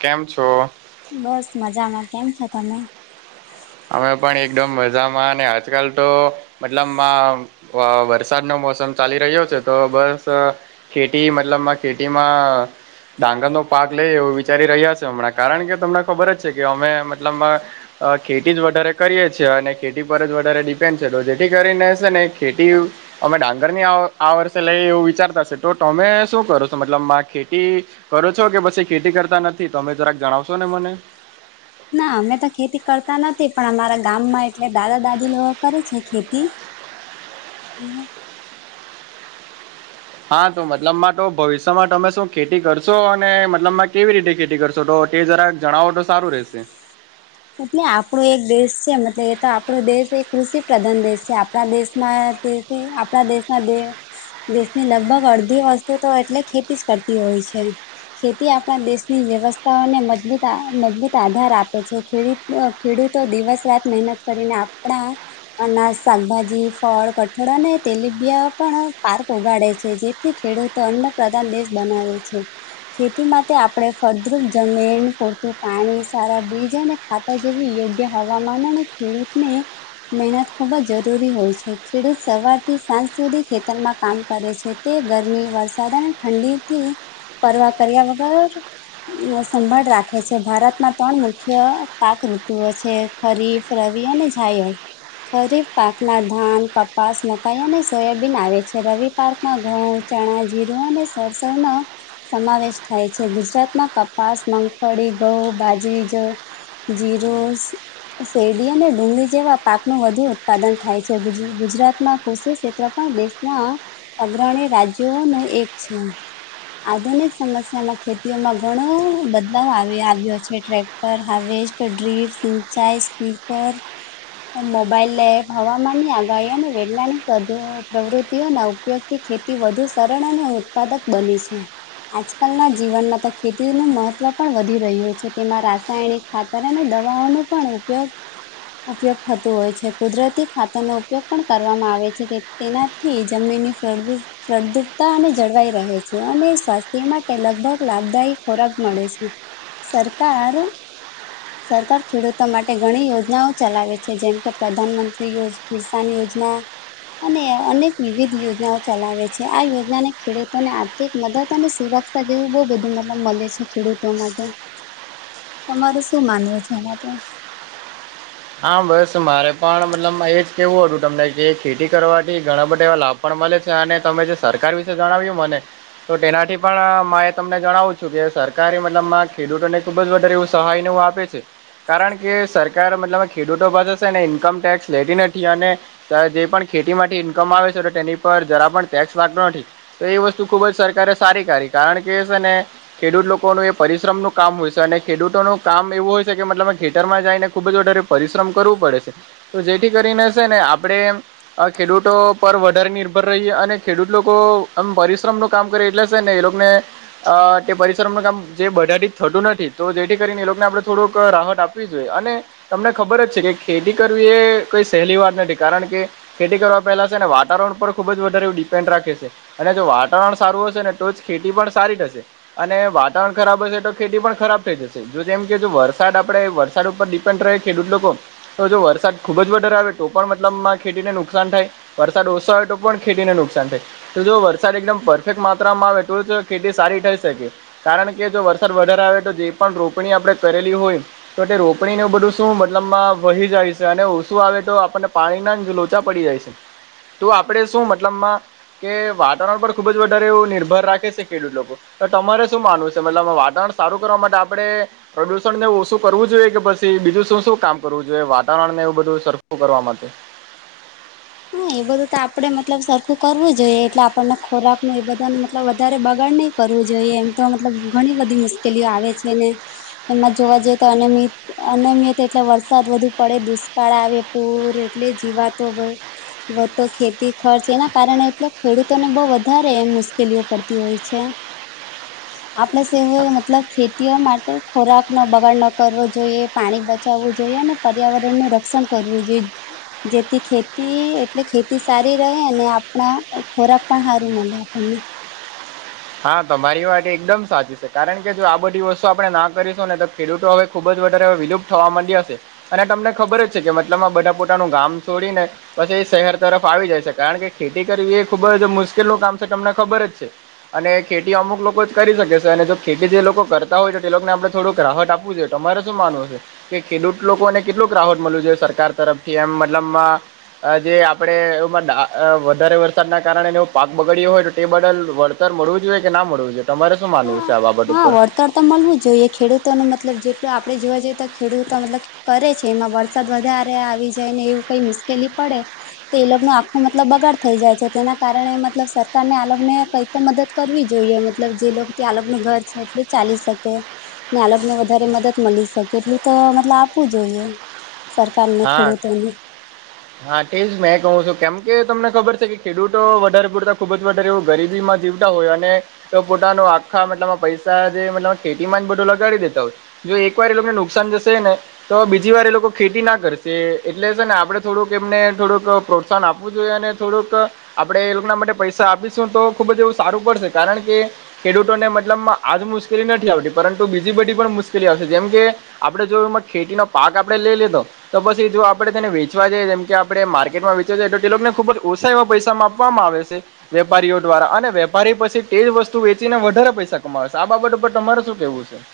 કેમ છો? બસ મજામાં કેમ છો તમે? અમે પણ એકડમ મજામાં અને આજકાલ ટો મતલબમાં વા વરસાદ નો મોસમ ચાલી રહ્યો છે તો બસ ખેટી મતલબમાં ખેટીમાં ડાંગરનો પાક લઈ એવું વિચારી રહ્યા છે હમણાં કારણ કે તમને ખબર જ છે કે અમે મતલબમાં ખેટી જ વધારે કરીએ છીએ અને ખેટી પર જ વધારે ડિપેન્ડ છે તો જેથી કરીને શેને ખેટીવ અમે ડાંગર ની આવ આ વર્ષે લઈ એવું વિચારતાશે ટો ટમે શું કરો છો મતલબમા ખેટી કરો છો કે પછી ખેટી કરતા નથી તમે જરાક જણાવશો ને મને ના અમે ત ખેતી કરતા નથી પણ અમારા ગામમાં એટલે દાદા-દાદી લો કરે છે ખેતી [inaudible] [unintelligible] હા તો મતલબમાં ટો ભવિષ્યમાં તમે શું ખેટી કરશો અને મતલબમાં કેવી રીતે ખેટી કર ટો ટે જરાક જણાવો તો સારું રેશે. એટલે આપડો એક દેશ છે મતલબ એ તો આપડો દેશ એક કૃષિ પ્રધાન દેશ છે આપણા દેશમાં તે તે આપણા દેશના દે દેશની લગભગ અડધી વસ્તુ તો એટલે ખેતી જ કરતી હોય છે. ખેતી આપણા દેશની વ્યવસ્થાઓને મજબૂતા મજબૂત આધાર આપે છે. ખેડીત ખેડૂતો દિવસ રાત મહેનત કરીને આપડા અનાજ શાકભાજી ફળ કઠોળ અને તેલીબિયા પણ પાર્ક ઉગાડે છે જે થી ખેડૂતો અન્ન પ્રધાન દેશ બનાવે છે. ખેતી માતે આપડે ફળદ્રુપ જમીન પૂરતું પાણી સારા બીજ અને ખાતા જેવી યોગ્ય હવામાનોને ખેડૂતને મેહનત ખૂબ જ જરૂરી હોય છે, ખેડૂત સવારથી સાંજ સુધી ખેતરમાં કામ કરે છે. તે ગરમી વરસાદ અને ઠંડી થી પરવા કર્યા વગર વ સંભાળ રાખે છે ભારતના તણ મુખ્ય પાક ઋતુઓ છે ખરીફ, રવિ અને ઝાયળ ખરીફ પાક ના ધાન કપાસ, મકાઈ અને સોયાબીન આવે છે રવિ પાર્ક માં ઘઉં, ચણા, જીરું અને સરસવ નો સમાવેશ થાય છે ગુજરાતમાં કપાસ મગફળી ઘઉ બાજરી જ જીરોસ શેરડી અને ડુંગળી જેવા પાકનું વધુ ઉત્પાદન થાય છે ગુજ ગુજરાતમાં કુષિ ક્ષેત્ર પણ દેશ માં અગ્રણી રાજ્યો નો એક છે. આધુનિક સમસ્યામાં ખેતીઓમાં ઘણો બદલાવ આવ્ય આવ્યો છે ટ્રેક્ટર હાર્વેસ્ટ તો ડ્રીવ સિંચાઈ સ્લીપર મોબાઈલ લે હવામાનની આગાહી અને વૈજ્ઞાનિક પ્રધ પ્રવૃત્તિઓના ઉપયોગ થી ખેતી વધુ સરળ અને ઉત્પાદક બની છે. આજકાલના જીવનમાં તો ખેતીનું મહત્ત્વ પણ વધી રહ્યું છે તેમાં રાસાયણિક ખાતર અને દવાઓ નો પણ ઉપયોગ ઉપયોગ થતું હોય છે કુદરતી ખાતર નો ઉપયોગ પણ કરવામાં આવે છે તે તેનાથી જમીની ફળદૂપ સળદુપતા અને જળવાઈ રહે છે અને સ્વાસ્થ્ય માટે લગભગ લાભદાયી ખોરાક મળે છે. સરકાર સરકાર ખેડૂતો માટે ઘણી યોજનાઓ ચલાવે છે. જેમકે પ્રધાનમંત્રી યોજ કિસાન યોજના અને અનેક વિવિધ યોજનાઓ ચલાવે છે, આ યોજનાને ખેડૂતોને આ તે એક મદદ અને સુરક્ષા જેવું બો બધું મતલબ મલે છે ખેડૂતો માટે તમારું શું માનવું છે એના પર હા બસ મારે પણ મતલબમાં એજ કેવું હટુ તમને કે ખેટી કરવાથી ઘણા બધા એવા લાભ પણ મલે છે અને તમે જે સરકાર વિશે જણાવ્યું મને તો ટેનાથી પણ મા એ તમને જણાવું છું કે સરકારી મતલબમાં ખેડૂતોને ખૂબ જ વધારે એવું સહાય ને એ આપે છે કારણ કે સરકાર મતલબ, ખેડૂતો પાસે હ છે ને ઇન્કમ ટેક્સ લેતી નથી અને, ત જે પણ ખેતી માટેથી ઈન્કમ આવે છે તો તેની પર જરા પણ ટેક્સ લાગતો નથી. તો એ વસ્તુ ખુબ જ સરકારે સારી કરીી કારણ કે છે ને, ખેડૂત લોકોનું એ પરિશ્રમનું કામ હોય છે અને ખેડૂતોનું કામ એવું હોય છે કે મતલબ ખેતરમાં જઈને ખુબ જ ઓરે, પરિશ્રમ કરવું પડે છે તો જેથી કરીને છે ને આપણેે, આ ખેડૂતો પર વધારે નિર્ભર રહી. અને ખેડૂત લોકો એમ પરિશ્રમ નો કામ કરી એટલે સર ને એ લોકો ને, અ તે પરિશ્રમનું કામ જે બધાથી જ થતું નથી તો જેથી કરીને એ લોકોને આપણે થોડુંક રાહત આપવી જોઈએ અને, તમને ખબર જ છે કે ખેતી કરવી એ કઈ સહેલી વાત નથી કારણ કે, ખેતી કરવા પહેલા છે ને વાતાવરણ ઉપર ખુબ જ વધારે ડિપેન્ડ રાખે છે. અને જો વાતાવરણ સારું હશે ને તો જ ખેતી પણ સારી થશે. અને વાતાવરણ ખરાબ હશે તો ખેતી પણ ખરાબ થઈ જશે જો તેમમ કેહેજ વરસાદ આપડે વરસાદ ઉપર, ત્ રહે ખેડૂત લોકો તો જો વરસાદ ખુબ જ વધારે આવે તો પણ મતલબમાં ખેતીને નુકસાન થાય. વરસાદ ઓછો હોય તો પણ ખેતીને નુકસાન થાય. તો જો વરસાદ એકદમ પરફેક્ટ માત્રામાં આવે તો ખેતી સારી થઈ શકે. કારણ કે જો વરસાદ વધારે આવે તો જે પણ રોપણી આપણે કરેલી હોય તો તે રો, આપણી બધું શું મતલબમાં વહી જાય છે અને ઓછું આવે તો આપણને પાણીના જ લોચા પડી જાય છે. તો આપણેે શું મતલબમાં, કે વાતાવરણ પર ખુબ જ વધારે એવું નિર્ભર રાખે છે ખેડૂત લોકો, તો તમારે શું માનવું છે મતલબ વાતાવરણ સારું કરવા માટે આપણે પ્રદુષણને ઓછું કરવું જોઈએ કે બસ, બીજું શું શું કામ કરવું જોઈએ વાતાવરણ ને એવું બધું સરખું કરવા માટે, હા એ બધું તો આપડે મતલબ સરખું કરવું જોઈએ એટલે આપણને ખોરાક નું એ બધા મતલબ વધારે બગાડ નહી, કરવું જોઈએ એમ તો મતલબ ઘણી બધી મુશ્કેલીઓ આવે છે ને, એમાં જોવા જઈએ તો અનમ અનયમિત એટલે વરસાદ વધુ પડે દુષ્કાળ આવે, પર એટલે જીવાતો, વધતો ખેતી ખર્ચ એના કારણે એટલે ખેડૂતોને બહ વધારે મુશ્કેલીઓ પડતી હોય છે. [inaudible] આપણે સ મતલબ ખેતીઓ માટે ખોરાક નો બગાડ ન કરવો જોઈએ પાણી બચાવવું જોઈએ અને, પર્યાવરણનું રક્ષણ કરવું જોઈએ જેથી, ખેતી એટલે ખેતી સારી રહે આપણા ખોરાક પણ સારું મળે આપણને હા તમારી વાત એકદમ સાચી છે કારણ કે જો આ બધી વસ્તુ આપણે ના કરીશું ને. ખેડૂતો હવે ખુબ જ વધારે વિલુપ્ત થવા માંડી્યા હશે. અને તમને ખબર જ છે કે મતલબ આ બધા પોતાનું ગામ છોડીને, પછી એ શહેર તરફ આવી જાય છે કારણ કે ખેતી કરવી એ ખુબ જ મુશ્કેલ નું કામ છે તમને ખબર જ છે. અને ખેતી અમુક લોકો જ કરી શકે છે અને જો ખેતી જે લોકો કરતા હોય છે તો તે લોકોને આપણે થોડુંક રાહત આપવું જોઈએ. તમારે શું માનવું છે કે ખેડૂત લોકોને કેટલુંક રાહત, મળવી જોઈએ સરકાર તરફથી એમ મતલબમાં, જે આપડણે એમાં વધારે વરસાદના કારણે પાક બગડ્યો હોય તો તે બદલ. સર મળવું જોઈએ, કે ના મળવું જોઈએ તમારે શું માનવું છે આ બાબત ઉપર? તર તો મળવું જ જોઈએ ખેડૂતો ન મતલબ જેટલ આપણે જોવા જઈએ તો ખેડૂત મતલબ કરે છે એમાં વરસાદ વધારે આવી જાય ને એવું કઈ મુશ્કેલી પડે. તે એ લોગનું આખું મતલબ બગાડ થઈ જાય છે તેના કારણે મતલબ સરકારને આને કઈ તો મદદ કરવી જોઈએ મતલબ જે લોકો ત્યાં લોકોનું ઘર છે એટલે ચાલી શકે, ને અલગને વધારે મદદ મળી શકે એટલું તો મતલબ આપવું જોઈએ. સરકાર ને ખેડૂતોને હ [unintelligible] હા તે જ મેં કહું છું કેમ કે તમને ખબર છે કે ખેડૂતો વધારે પૂરતા ખુબ જ વધારે એવું ગરીબીમાં જીવ, હોય અને પોતાનું આખા મતલબમાં પૈસા જે મતલ ખેતીમાં જ બધું લગાડી દેતા હોય, જો એક વાર એ લોકોને નુકસાન જશે ને તો બીજી વાર એ લોકો ખેતી નાખ, કરશે એટલે સર ને આપણે થોડુંક એમને થોડુંક પ્રોત્સાહન આપવું જોઈએ અને થોડુંક, આપડણે એ લોકોના માટે પૈસા આપીશું તો ખુબ જ એવું સારું પડશે કારણ કે, ખેડૂતોને મતલબમાં આજ મુશ્કેલી નથી આવતી, પરંતુ બીજી બધી પણ મુશ્કેલી આવશે જેમ કે આપડે જોય એમાં ખેતી નો પાક આપડે લઈ લીધો. તો પછી જો આપણે તેને વેચવા જઈએ જેમ કે આપણે માર્કેટમાં વેચવા જઈએ, તો તે લોકોને ખુબ જ ઓછા એવા પૈસા માપવામાં આવે છે. વેપારીઓ દ્વારા અને વેપારી પછી તેજ વસ્તુ વેચીને વધારે પૈસા કમાવશે, આ બાબત ઉપર તમારે શું કેવું છે?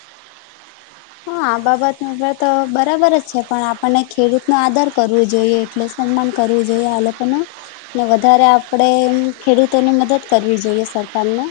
હા, આ બાબત તો બરાબર જ છે પણ આપણને ખેડૂત નો આદર કરવો જોઈએ, એટલે સન્માન કરવું જોઈએ, આ લોકોનું-' ને વધારે આપડે ખેડૂતોની મદદ કરવી જોઈએ, સરકાર ને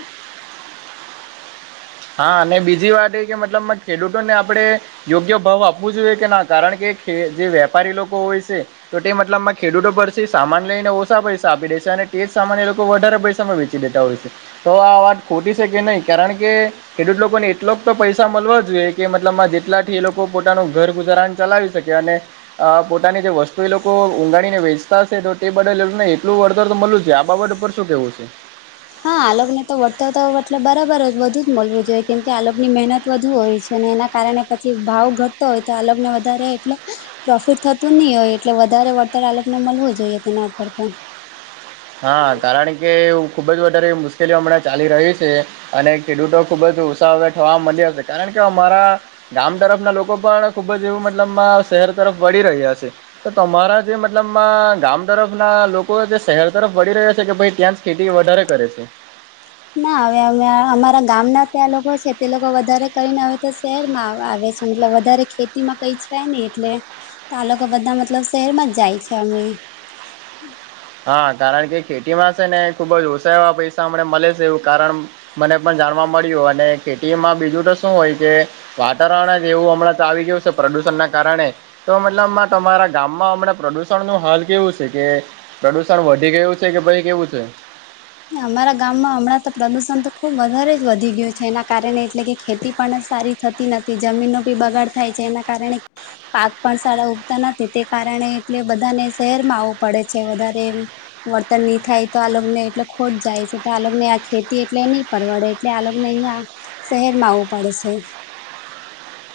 હા, અને બીજી વાત એ કે મતલબ ખેડૂતોને આપણે યોગ્ય ભાવ આપવો જોઈએ, કે ના કારણ કે જે વેપારી લોકો હોય છે. તો તે મતલબમાં ખેડૂતો પરથી સામાન લઈને ઓછા પૈસા આપી દેશે અને તે જ સામાન એ લોકો વધારે પૈસામાં વેચે ડેટા હોય છે, તો આ વાત ખોટી છે કે નહીં કારણ કે ખેડૂત લોકોને એટલોક તો પૈસા મળો જોઈએ કે મતલબમાં જેટલા થી એ લોકો પોતાનું ઘર ગુજારાન ચલાવી શકે અને અ પોતાની જે વસ્તુ એ લોકો ઊંગાડીને વેચતા હશે તો તે બા ને એટલું વળતર મલવું જ જોઈએ આ બાબત ઉપર શું કેવું છે, હા આલોગને તો વળતર તો હોય એટલે બરાબર વધુ જ મળવું જોઈએ કેમકે આલોગ ની મહેનત વધુ હોય છે. એના કારણે પછી ભાવ ઘટતો હોય, તો આ લોગને વધારે એટલે પ્રોફિટ થતું નહી હોય એટલે વધારે વળતર આલોકને મળવું જોઈએ, તેના ઉપર તો-' હા, કારણ કે ખુબ જ વધારે મુશ્કેલીઓ હમણાં ચાલી રહી છે, અને ખેડૂતો ખુબ જ ઉત્સાહ થવા મી આવશે, કારણ કે અમારા ગામ તરફ ના લોકો પણ ખુબ જ એવું મતલબમાં શહેર તરફ વળી રહ્યા છે, તો તમારા જે મતલબમાં ગામ તરફ ના લોકો જે શહેર તરફ વળી રહ્યા છે, કે ભાઈ ત્યાં જ ખેતી વધારે કરે છે. ના હવે અ અમારા ગામ ના ત્યાં લોકો છે, તે લોકો વધારે કરીને હવે તો શહેરમાં આવે છે, મતલબ વધારે ખેતીમાં કઈ છે, નઈ એટલે તો આ લોકો બધા મતલબ શહેરમાં જાય છે, એમને હા, કારણ કે ખેતીમાં છે ને ખુબ જ ઓછા એવા પૈસા અમને મળે છે, એવું કારણ મને પણ જાણવા મળ્યું અને ખેતીમાં બીજું તો શું હોય કે વાતાવરણ જ એવું હમણાં તો આવી ગયું છે પ્રદુષણ ના કારણે તો મતલબમાં તમારા ગામમાં હમણાં પ્રદુષણ નું હલ કેવું છે કે, પ્રદુષણ વધી ગવું છે કે ભય કેવું છે, અમારા ગામમાં હમણાં તો પ્રદુષણ તો ખુબ વધારે જ વધી ગયું છે, એના કારણે એટલે કે ખેતી પણ સારી થતી નથી જમીનનો બી બગાડ થાય છે, એના કારણે પાક પણ સારા ઉગતા નથી, તે કારણે એટલે બધાને શહેરમાં આવવું પડે છે, વધારે વર્તન નહી થાય તો આ લગ્નને એટલે ખોટ જાય છે, તો આગને આ ખેતી એટલે નહી પરવડે એટલે આગ ને અહિયા શહેરમાં આવવું પડે છે,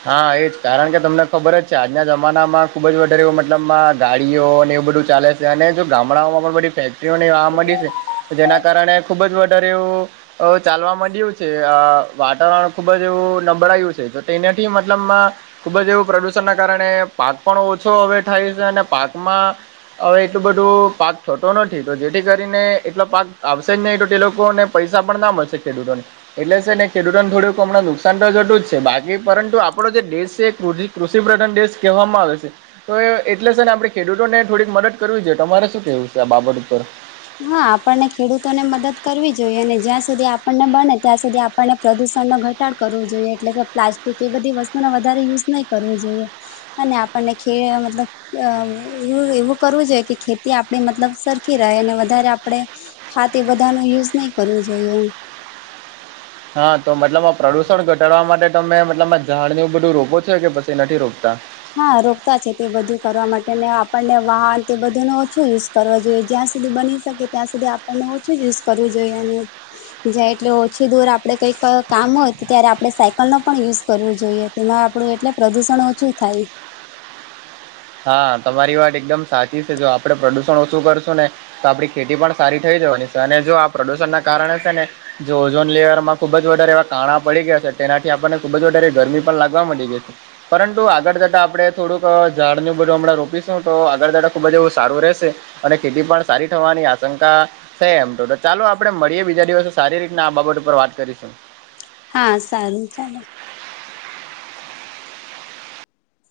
હા એજ કારણ કે તમને ખબર જ છે, આજના જમાનામાં ખુબ જ વધારેવ મતલબમાં ગાડીઓ અને એવું બધું ચાલે અને જો ગામડાઓમાં પણ બધી ફેક્ટરીઓની આ મળી છે જેના કારણે ખૂબ જ વધારે એવું અ ચાલવા માંડ્યું છે, વાતાવરણ ખુબ જ એવું નબળાયું છે તો તેને એ મતલબમાં ખુબ જ એવું પ્રદુષણના કારણે પાક પણ ઓછો હવે થાય છે, અને પાકમાં હવે એટલું બધું પાક થતો નથી તો જેથી કરીને એટલો પાક આવશે જ નહી તો તે લોકોને-' પૈસા પણ ના મળશે ખેડૂતોને એટલે છે, ને ખેડૂતોને થોડુંક હમણાં નુકસાન તો થતું જ છે, બાકી પરંતુ આપડો જે દેશ છે એ કૃષિ પ્રધાન દેશ કહેવામાં આવે છે. તો એટલે સેને આપણે ખેડૂતોને થોડીક મદદ કરવી જોઈ તમારે શું કેવું છે આ બાબત ઉપર. હા આપણને ખેડૂતોને મદદ કરવી જોઈએ અને જ્યાં સુધી આપણને બને ત્યાં સુધી આપ આપણ ને પ્રદુષણનો ઘટાડ કરવો જોઈએ એટલે કે પ્લાસ્ટિક એ બધી વસ્તુનો વધારે યુઝ નહી કરવું જોઈએ. અને આપણને ખે મતલબ અ એ એવું કરવું જોઈએ કે ખેતી આપે મતલબ સરખી રહે અને વધારે આપણે ખાતે બધા નુ યુઝ નહી કરવું જોઈએ એમ. હા તો મતલબ આ પ્રદૂષણ ઘટાડવા માટે તમે મતલબમાં ઝાડનું બધું રોપો છો કે પછી નથી રોપતા? હા રોકતા છે તે બધું કરવા માટે ને આપણને વાહન તે બધું નો ઓછો યુઝ કરવા જોઈએ જ્યાં સુધી બની શકે ત્યાં સુધી આપણને ઓછું જ યુઝ કરવું જોઈએ અને જાય એટલે ઓછી દૂર આપડે કઈક કામ હોત ત્યારે આપણે સાયકલ નો પણ યુઝ કરવો જોઈએ. તેમાં આપણું એટલે પ્રદુષણ ઓછું થાય. હા તમારી વાત એકદમ સાચી છે જો આપડે પ્રદુષણ ઓછું કરશું ને તો આપડી ખેતી પણ સારી થઈ જવાની છે અને જો આ પ્રદુષણ ના કારણે છે ને જો ઓઝોન લેવરમાં ખુબ જ વધારે એવા કાણા પડી ગયા છે તેનાથી આપણને ખુબ જ વધારે ગરમી પણ લાગવા મડી છે. પરંતુ આગળ જતા આપડે થોડુંક ઝાડનું બધું હમણાં રોપીશું તો આગળ જતા ખૂબ જ એવું સારું રહેશે. અને ખેતી પણ સારી થવાની આશંકા સે એમ તો તો ચાલો આપડે મળીએ બીજા દિવસે સારી રીતના આ બાબત ઉપર વાત કરીશું. હા સારું ચાલો.